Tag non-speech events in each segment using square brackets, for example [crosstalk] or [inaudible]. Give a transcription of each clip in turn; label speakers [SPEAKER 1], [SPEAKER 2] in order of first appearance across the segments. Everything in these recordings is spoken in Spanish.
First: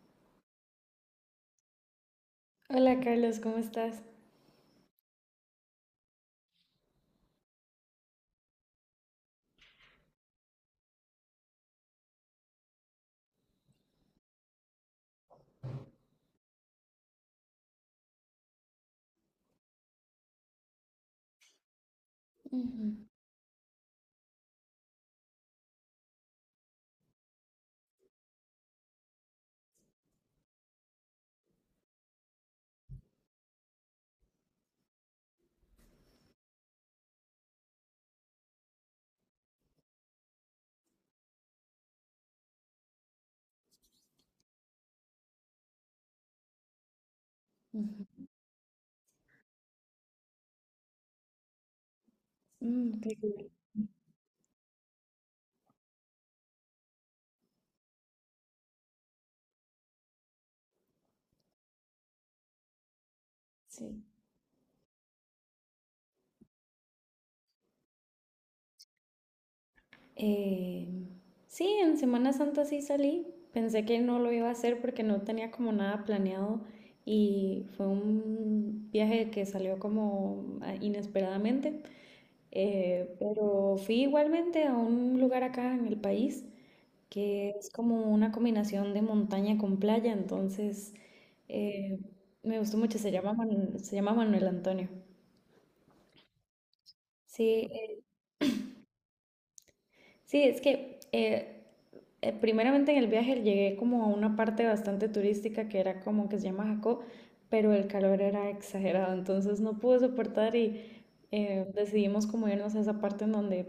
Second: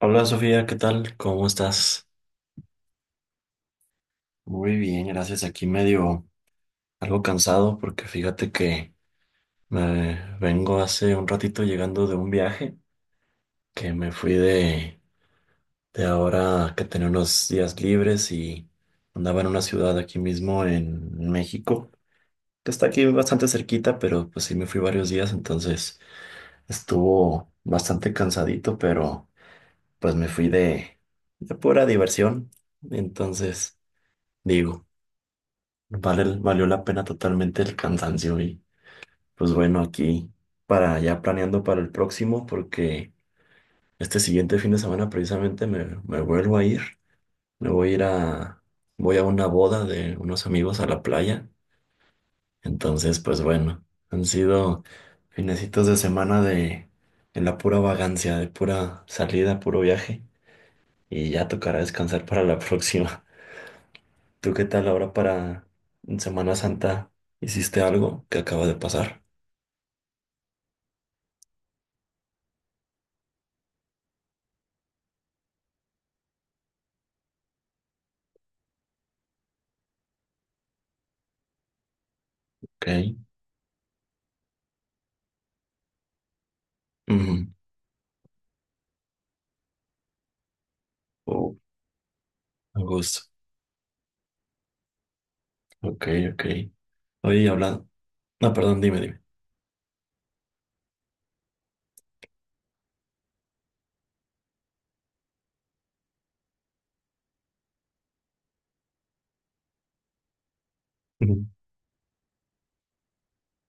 [SPEAKER 1] Hola Sofía, ¿qué tal? ¿Cómo estás?
[SPEAKER 2] Hola Carlos, ¿cómo estás?
[SPEAKER 1] Muy bien, gracias. Aquí medio algo cansado porque fíjate que me vengo hace un ratito llegando de un viaje que me fui de ahora que tenía unos días libres y andaba en una ciudad aquí mismo en México, que está
[SPEAKER 2] Ujú,
[SPEAKER 1] aquí bastante cerquita, pero pues sí me fui varios días, entonces estuvo bastante cansadito, pero pues me fui de pura diversión, entonces digo. Vale, valió la pena totalmente el cansancio y pues bueno, aquí para ya planeando para el próximo porque este siguiente fin de semana precisamente me vuelvo a ir, me voy a
[SPEAKER 2] ujú.
[SPEAKER 1] ir voy a una boda de unos amigos a la playa,
[SPEAKER 2] Mm, qué
[SPEAKER 1] entonces pues
[SPEAKER 2] cool.
[SPEAKER 1] bueno, han sido finecitos de semana de la pura vagancia, de pura salida, puro viaje y ya tocará descansar para la próxima.
[SPEAKER 2] Sí.
[SPEAKER 1] [laughs] ¿Tú qué tal ahora para Semana Santa? ¿Hiciste algo que acaba de pasar?
[SPEAKER 2] Eh, sí, en Semana Santa sí salí. Pensé que no lo iba a hacer porque no tenía como nada planeado y fue un viaje que salió como ah, inesperadamente.
[SPEAKER 1] Ok.
[SPEAKER 2] Pero fui igualmente a un lugar acá en el país
[SPEAKER 1] Ujú.
[SPEAKER 2] que es como una combinación de montaña con playa, entonces
[SPEAKER 1] Oh,
[SPEAKER 2] eh, me gustó
[SPEAKER 1] a
[SPEAKER 2] mucho. Se
[SPEAKER 1] gusto.
[SPEAKER 2] llama se llama Manuel Antonio.
[SPEAKER 1] Ok, ok. Oye,
[SPEAKER 2] Sí,
[SPEAKER 1] hablando. No, perdón, dime, dime.
[SPEAKER 2] sí, es que primeramente en el viaje llegué como a una parte bastante turística que era como que se llama Jacó, pero el calor era exagerado, entonces no pude soportar y
[SPEAKER 1] Ujú.
[SPEAKER 2] decidimos como irnos a esa parte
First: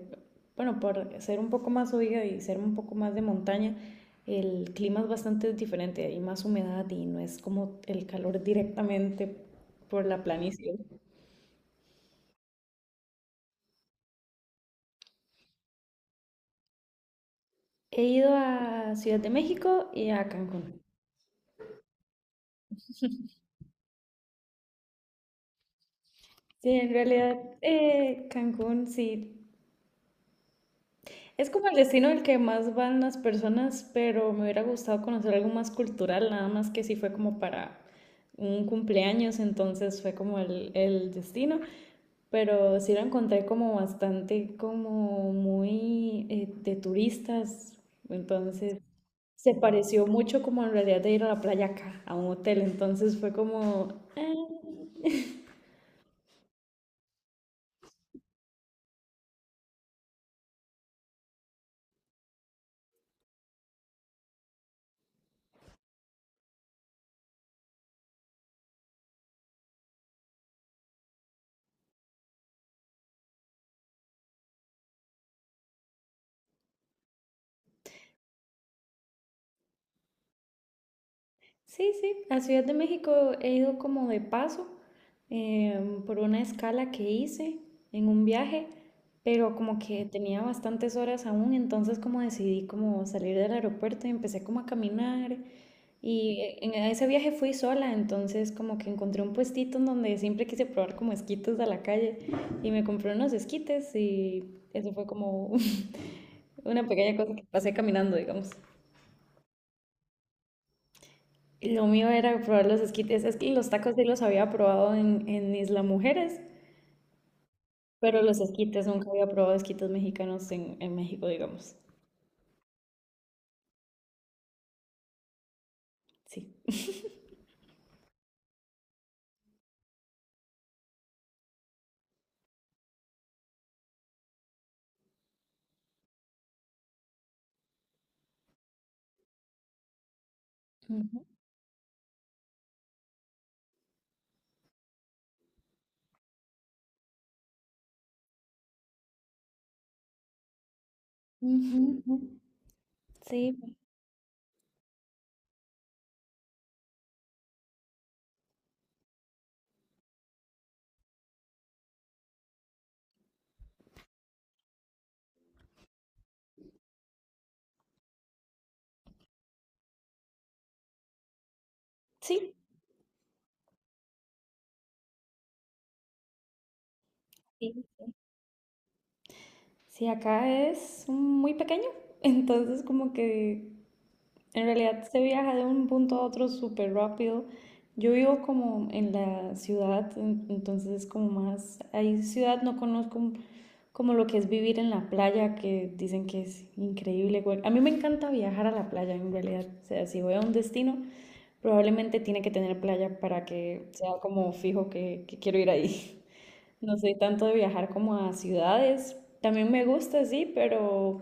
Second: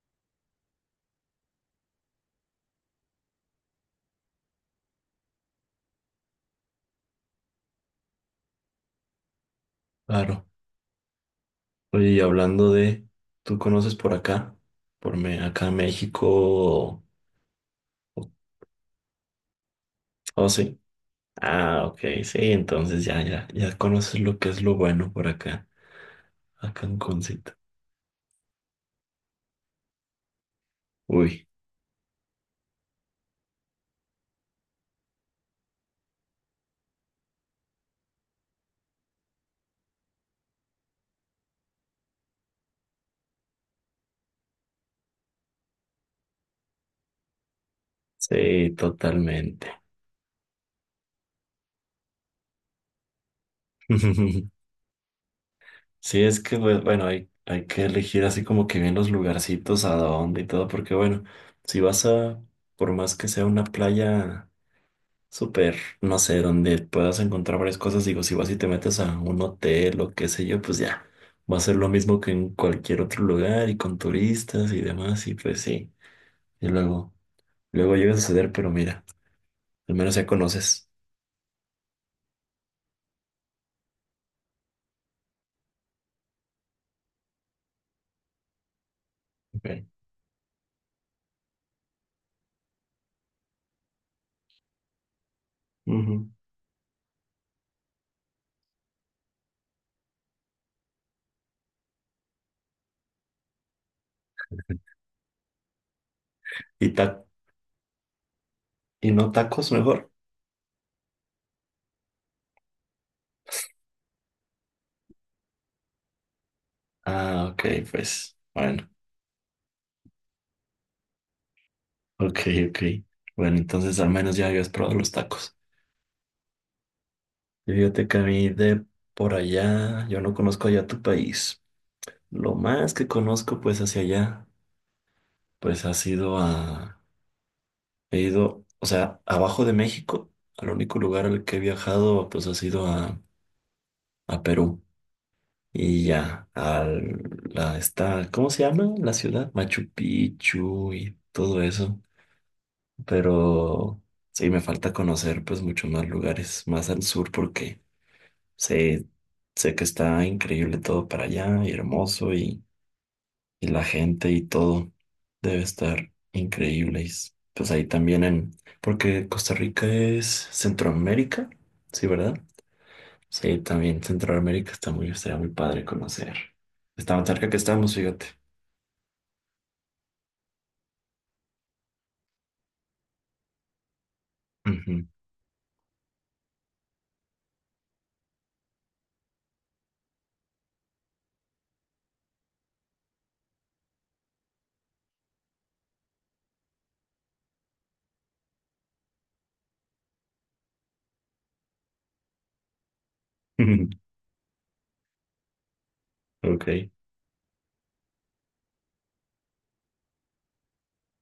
[SPEAKER 2] bueno, por ser un poco más oiga y ser un poco más de montaña, el clima es bastante diferente, hay más humedad y no es como el calor directamente por la
[SPEAKER 1] Claro.
[SPEAKER 2] planicie.
[SPEAKER 1] Oye, y hablando de. ¿Tú conoces por acá? Por acá en México.
[SPEAKER 2] He
[SPEAKER 1] o-
[SPEAKER 2] ido a Ciudad de México y a
[SPEAKER 1] Oh, sí.
[SPEAKER 2] Cancún.
[SPEAKER 1] Ah, ok, sí. Entonces ya, ya, ya conoces lo que es lo bueno por acá.
[SPEAKER 2] Sí,
[SPEAKER 1] Acá
[SPEAKER 2] en
[SPEAKER 1] en
[SPEAKER 2] realidad
[SPEAKER 1] Concita.
[SPEAKER 2] Cancún sí.
[SPEAKER 1] Uy,
[SPEAKER 2] Es como el destino al que más van las personas, pero me hubiera gustado conocer algo más cultural, nada más que sí fue como para un cumpleaños, entonces fue como el destino, pero sí lo encontré como bastante como muy de turistas,
[SPEAKER 1] sí,
[SPEAKER 2] entonces se
[SPEAKER 1] totalmente.
[SPEAKER 2] pareció mucho como en realidad de ir a la playa acá, a un hotel, entonces fue como... "Ah,
[SPEAKER 1] [laughs] Sí, es que, pues, bueno, hay que elegir así como que bien los lugarcitos, a dónde y todo, porque, bueno, si vas a, por más que sea una playa súper, no sé, donde puedas encontrar varias cosas, digo, si vas y te metes a un hotel o qué sé yo, pues ya, va a ser lo mismo que en cualquier otro lugar y con turistas y demás, y pues sí, y luego, luego llega a suceder, pero mira, al menos ya conoces.
[SPEAKER 2] sí, sí, a Ciudad de México he ido como de paso por una escala que hice en un viaje, pero
[SPEAKER 1] Ok.
[SPEAKER 2] como que tenía bastantes horas aún, entonces como decidí como salir del aeropuerto y empecé como a caminar
[SPEAKER 1] Ujú.
[SPEAKER 2] y en ese viaje fui sola, entonces como que encontré un puestito en donde siempre quise probar como esquites de la calle y me compré unos esquites y eso fue como [laughs] una
[SPEAKER 1] Y,
[SPEAKER 2] pequeña
[SPEAKER 1] ta-
[SPEAKER 2] cosa que pasé caminando, digamos.
[SPEAKER 1] y no tacos mejor.
[SPEAKER 2] Lo mío era probar los esquites. Es que los tacos sí los había probado en Isla Mujeres,
[SPEAKER 1] Ah, ok,
[SPEAKER 2] pero
[SPEAKER 1] pues,
[SPEAKER 2] los esquites
[SPEAKER 1] bueno.
[SPEAKER 2] nunca había probado esquites mexicanos en México, digamos.
[SPEAKER 1] Ok, ok. Bueno, entonces al menos ya habías probado los tacos.
[SPEAKER 2] Sí.
[SPEAKER 1] Y fíjate que a mí de por allá, yo no conozco allá tu país. Lo más que conozco pues hacia allá, pues ha sido a... He ido, o sea, abajo de México, al único
[SPEAKER 2] Ujú,
[SPEAKER 1] lugar al que he viajado pues ha sido a Perú. Y ya, está, ¿cómo se llama la ciudad? Machu Picchu y todo
[SPEAKER 2] ujú,
[SPEAKER 1] eso.
[SPEAKER 2] ujú. Sí,
[SPEAKER 1] Pero sí, me falta conocer pues muchos más lugares, más al sur porque... Sé, sé que está increíble todo para allá y hermoso y la gente y todo debe estar increíble. Pues ahí también en, porque Costa Rica es Centroamérica, sí, ¿verdad?
[SPEAKER 2] sí,
[SPEAKER 1] Sí, también Centroamérica está muy, estaría muy padre conocer. Está tan cerca que
[SPEAKER 2] sí.
[SPEAKER 1] estamos, fíjate.
[SPEAKER 2] Sí, acá es muy pequeño, [laughs] entonces como que en
[SPEAKER 1] Ujú.
[SPEAKER 2] realidad se viaja de un punto a otro súper rápido. Yo vivo como en la ciudad, entonces es como más, ahí ciudad no conozco como lo que es vivir en la playa, que dicen que es increíble. A mí me encanta viajar a la playa, en realidad. O sea, si voy a un destino, probablemente tiene que tener playa para que
[SPEAKER 1] [laughs]
[SPEAKER 2] sea como fijo que quiero ir ahí. [laughs]
[SPEAKER 1] Ok,
[SPEAKER 2] No soy tanto de viajar como a ciudades. También me gusta, sí, pero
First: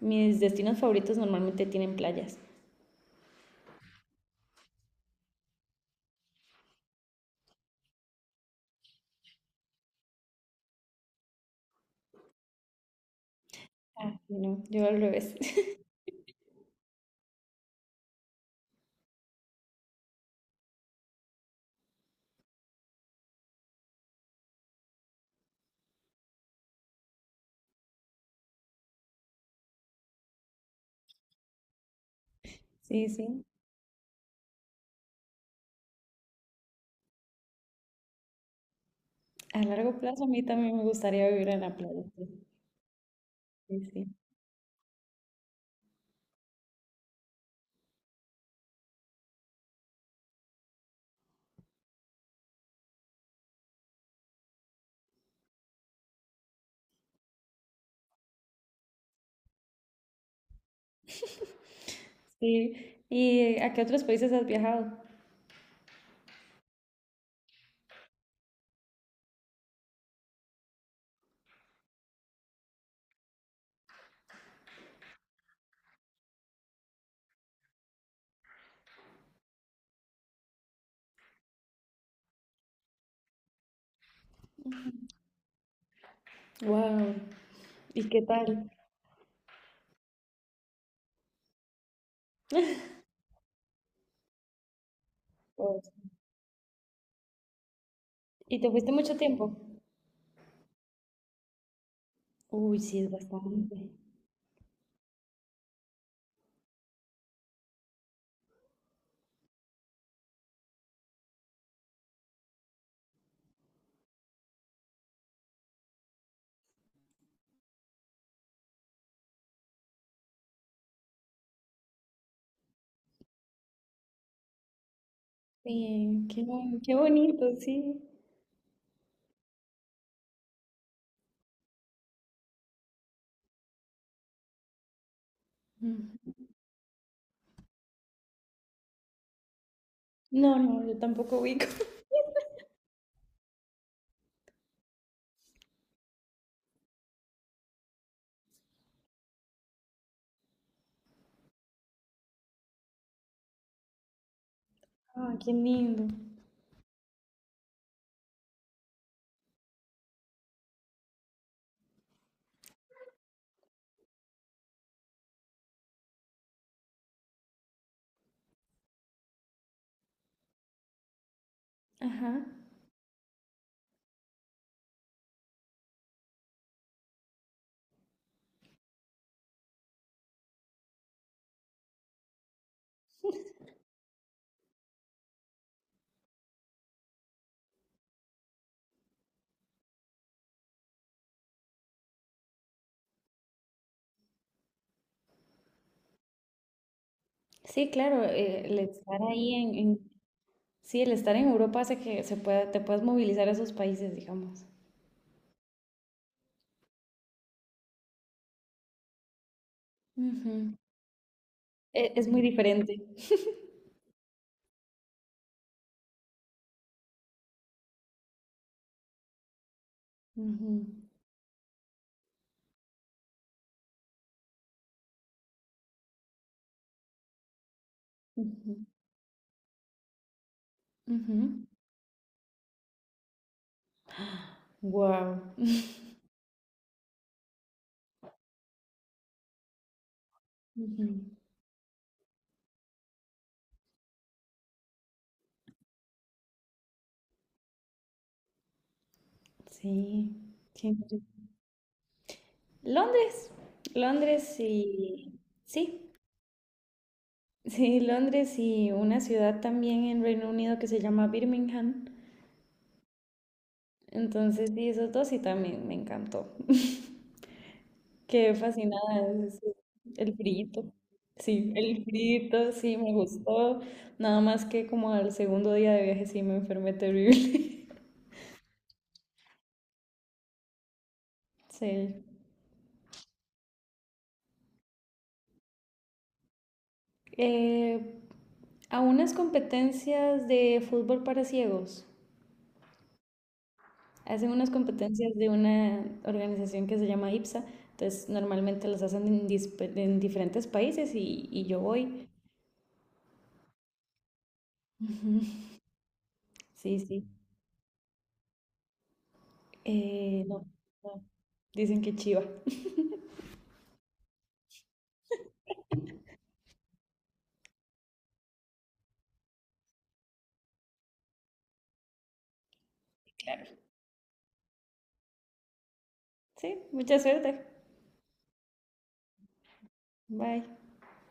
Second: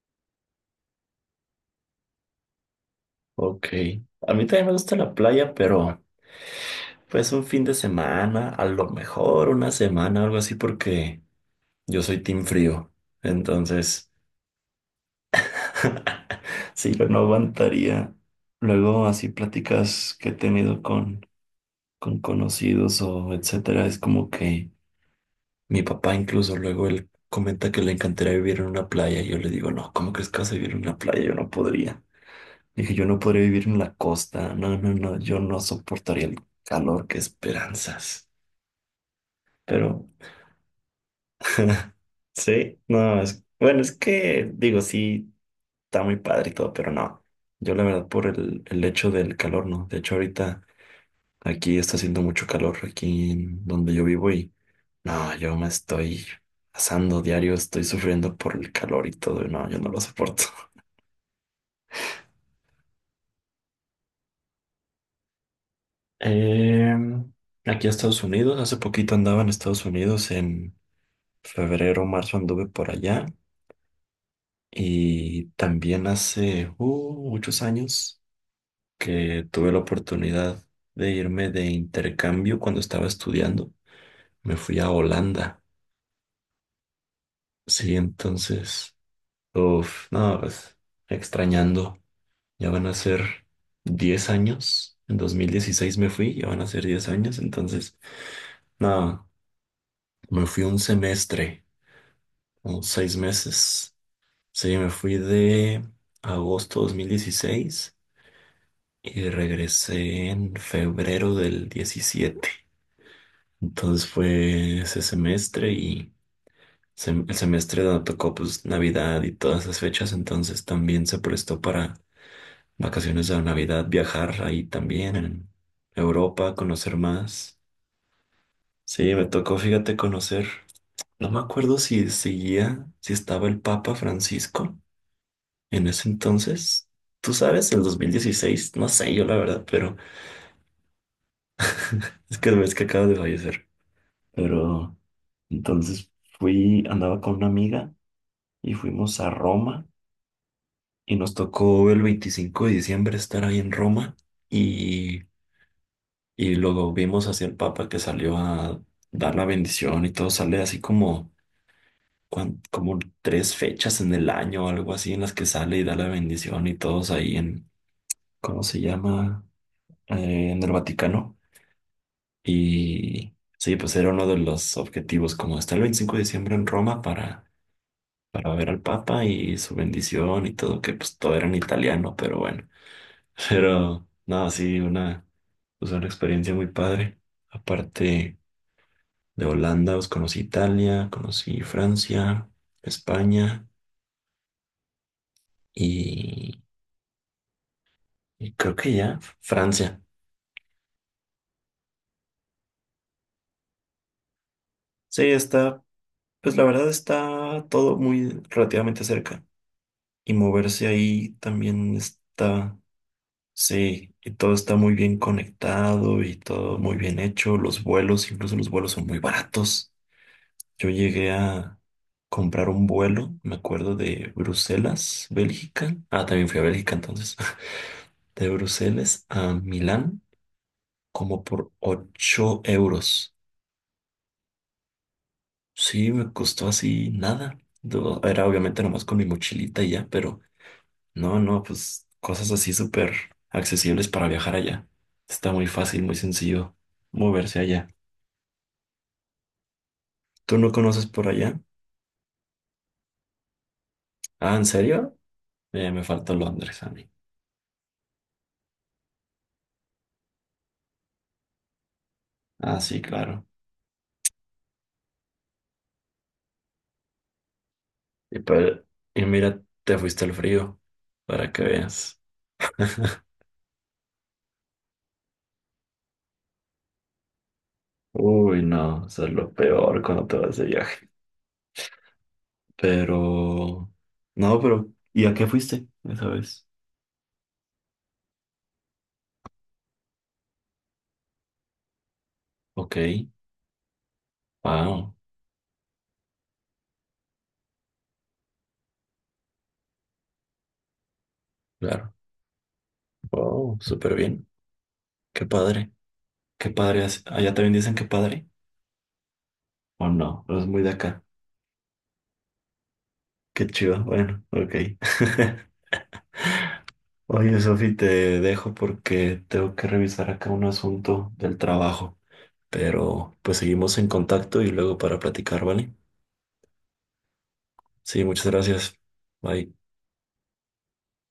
[SPEAKER 2] mis destinos favoritos normalmente tienen playas.
[SPEAKER 1] ok. A mí también me gusta la playa, pero pues un fin de semana, a lo mejor una semana, algo así, porque yo soy team frío, entonces
[SPEAKER 2] Ah, sí, no, yo al revés. [laughs]
[SPEAKER 1] [laughs] sí, yo no aguantaría. Luego así pláticas que he tenido con conocidos o etcétera, es como que mi papá incluso luego él comenta que le encantaría vivir en una playa y yo le digo, no, ¿cómo crees que vas a vivir en una playa? Yo no podría. Dije, yo
[SPEAKER 2] Sí,
[SPEAKER 1] no podría
[SPEAKER 2] sí.
[SPEAKER 1] vivir en la costa, no, no, no, yo no soportaría el calor, qué esperanzas.
[SPEAKER 2] A largo
[SPEAKER 1] Pero
[SPEAKER 2] plazo a mí también me gustaría vivir en la
[SPEAKER 1] [laughs]
[SPEAKER 2] playa. Sí,
[SPEAKER 1] sí, no, es, bueno,
[SPEAKER 2] sí,
[SPEAKER 1] es
[SPEAKER 2] sí.
[SPEAKER 1] que digo, sí. Está muy padre y todo, pero no. Yo la verdad por el hecho del calor, ¿no? De hecho ahorita aquí está haciendo mucho calor, aquí en donde yo vivo y no, yo me estoy asando diario, estoy sufriendo por el calor y todo, y no, yo no lo soporto. [laughs]
[SPEAKER 2] Sí. ¿Y a qué otros países has viajado?
[SPEAKER 1] Em, Aquí a Estados Unidos, hace poquito andaba en Estados Unidos, en febrero, marzo anduve por allá y también hace muchos años que tuve la oportunidad de irme de intercambio cuando estaba estudiando. Me fui a Holanda.
[SPEAKER 2] Wow.
[SPEAKER 1] Sí,
[SPEAKER 2] ¿Y qué tal?
[SPEAKER 1] entonces, uff, no, pues extrañando. Ya van a ser 10 años. En dos mil
[SPEAKER 2] Oh,
[SPEAKER 1] dieciséis me fui, ya van a ser 10 años. Entonces,
[SPEAKER 2] ¿y te fuiste mucho
[SPEAKER 1] no,
[SPEAKER 2] tiempo?
[SPEAKER 1] me fui un semestre,
[SPEAKER 2] Uy,
[SPEAKER 1] o
[SPEAKER 2] sí, es
[SPEAKER 1] seis
[SPEAKER 2] bastante.
[SPEAKER 1] meses. Sí, me fui de agosto 2016 y regresé en febrero del diecisiete. Entonces fue ese semestre y el semestre donde tocó pues Navidad y todas esas fechas, entonces también se prestó para vacaciones de Navidad, viajar ahí también en
[SPEAKER 2] Sí,
[SPEAKER 1] Europa,
[SPEAKER 2] qué
[SPEAKER 1] conocer
[SPEAKER 2] bonito,
[SPEAKER 1] más.
[SPEAKER 2] sí.
[SPEAKER 1] Sí, me tocó, fíjate, conocer. No me acuerdo si seguía, si estaba el Papa Francisco en ese
[SPEAKER 2] Mm.
[SPEAKER 1] entonces. Tú sabes, el 2016, no sé yo la verdad, pero
[SPEAKER 2] No, no, yo tampoco ubico. [laughs]
[SPEAKER 1] es que ves que acaba de fallecer. Pero entonces fui, andaba con una amiga y fuimos a Roma y nos tocó el 25 de diciembre estar ahí en Roma y,
[SPEAKER 2] Ah, qué lindo.
[SPEAKER 1] y luego vimos hacia el Papa que salió a dar la bendición y todo sale así como, como tres fechas en el año o algo así en las que sale y da la bendición y todos ahí en, ¿cómo se llama? En el Vaticano.
[SPEAKER 2] Ajá.
[SPEAKER 1] Y sí, pues era uno de los objetivos, como estar el 25 de diciembre en Roma para ver al Papa y su bendición y todo, que pues todo era en italiano, pero bueno. Pero, no, sí, una, pues, una experiencia muy padre. Aparte de Holanda, pues conocí Italia, conocí Francia, España y,
[SPEAKER 2] Sí, claro,
[SPEAKER 1] y creo
[SPEAKER 2] el
[SPEAKER 1] que ya
[SPEAKER 2] estar ahí en,
[SPEAKER 1] Francia.
[SPEAKER 2] en- Sí, el estar en Europa hace que se pueda, te puedas movilizar a esos países, digamos.
[SPEAKER 1] Sí, está, pues la verdad está todo muy relativamente cerca y
[SPEAKER 2] Ujú.
[SPEAKER 1] moverse ahí también
[SPEAKER 2] Es muy
[SPEAKER 1] está,
[SPEAKER 2] diferente.
[SPEAKER 1] sí, y todo está muy bien conectado y todo muy bien hecho. Los vuelos, incluso los vuelos son muy baratos. Yo llegué a comprar un vuelo, me acuerdo de Bruselas, Bélgica. Ah, también fui a Bélgica entonces. [laughs] De Bruselas a Milán, como por 8 euros.
[SPEAKER 2] Wow. [laughs]
[SPEAKER 1] Sí, me costó así nada. Era obviamente nomás con mi mochilita y ya, pero
[SPEAKER 2] Ujú.
[SPEAKER 1] no, no, pues cosas así súper accesibles para viajar allá. Está muy fácil, muy sencillo moverse allá.
[SPEAKER 2] Sí,
[SPEAKER 1] ¿Tú no
[SPEAKER 2] qué
[SPEAKER 1] conoces por allá?
[SPEAKER 2] Londres,
[SPEAKER 1] Ah,
[SPEAKER 2] Londres
[SPEAKER 1] ¿en serio?
[SPEAKER 2] y
[SPEAKER 1] Me
[SPEAKER 2] Sí,
[SPEAKER 1] falta Londres a mí.
[SPEAKER 2] [laughs] sí, Londres y una ciudad también en Reino Unido que se llama Birmingham.
[SPEAKER 1] Ah, sí, claro.
[SPEAKER 2] Entonces, sí, esos dos sí también me encantó. [laughs]
[SPEAKER 1] Y,
[SPEAKER 2] Qué
[SPEAKER 1] pa- y
[SPEAKER 2] fascinada,
[SPEAKER 1] mira, te fuiste al
[SPEAKER 2] el
[SPEAKER 1] frío
[SPEAKER 2] frito.
[SPEAKER 1] para que
[SPEAKER 2] Sí, el
[SPEAKER 1] veas.
[SPEAKER 2] frito, sí, me gustó. Nada más que como al segundo día de viaje sí me enfermé terrible. [laughs]
[SPEAKER 1] Uy, no, eso es lo peor cuando te vas de viaje.
[SPEAKER 2] Sí.
[SPEAKER 1] Pero, no, pero, ¿y a qué fuiste esa vez?
[SPEAKER 2] Eh, a unas competencias de fútbol para ciegos.
[SPEAKER 1] Ok,
[SPEAKER 2] Hacen unas
[SPEAKER 1] wow,
[SPEAKER 2] competencias de una organización que se llama IPSA, entonces normalmente las hacen en diferentes países y yo
[SPEAKER 1] claro,
[SPEAKER 2] voy.
[SPEAKER 1] wow, súper bien.
[SPEAKER 2] Ujú.
[SPEAKER 1] Qué padre, qué
[SPEAKER 2] Sí,
[SPEAKER 1] padre.
[SPEAKER 2] sí.
[SPEAKER 1] Allá también dicen que padre, o no, no es
[SPEAKER 2] No,
[SPEAKER 1] muy de acá.
[SPEAKER 2] no. Dicen que chiva.
[SPEAKER 1] Qué chido, bueno, ok. [laughs] Oye, Sofi, te dejo porque tengo que revisar acá un asunto del trabajo. Pero pues
[SPEAKER 2] Claro.
[SPEAKER 1] seguimos en contacto y luego para platicar, ¿vale?
[SPEAKER 2] Sí, mucha suerte.
[SPEAKER 1] Sí, muchas gracias. Bye.
[SPEAKER 2] Bye.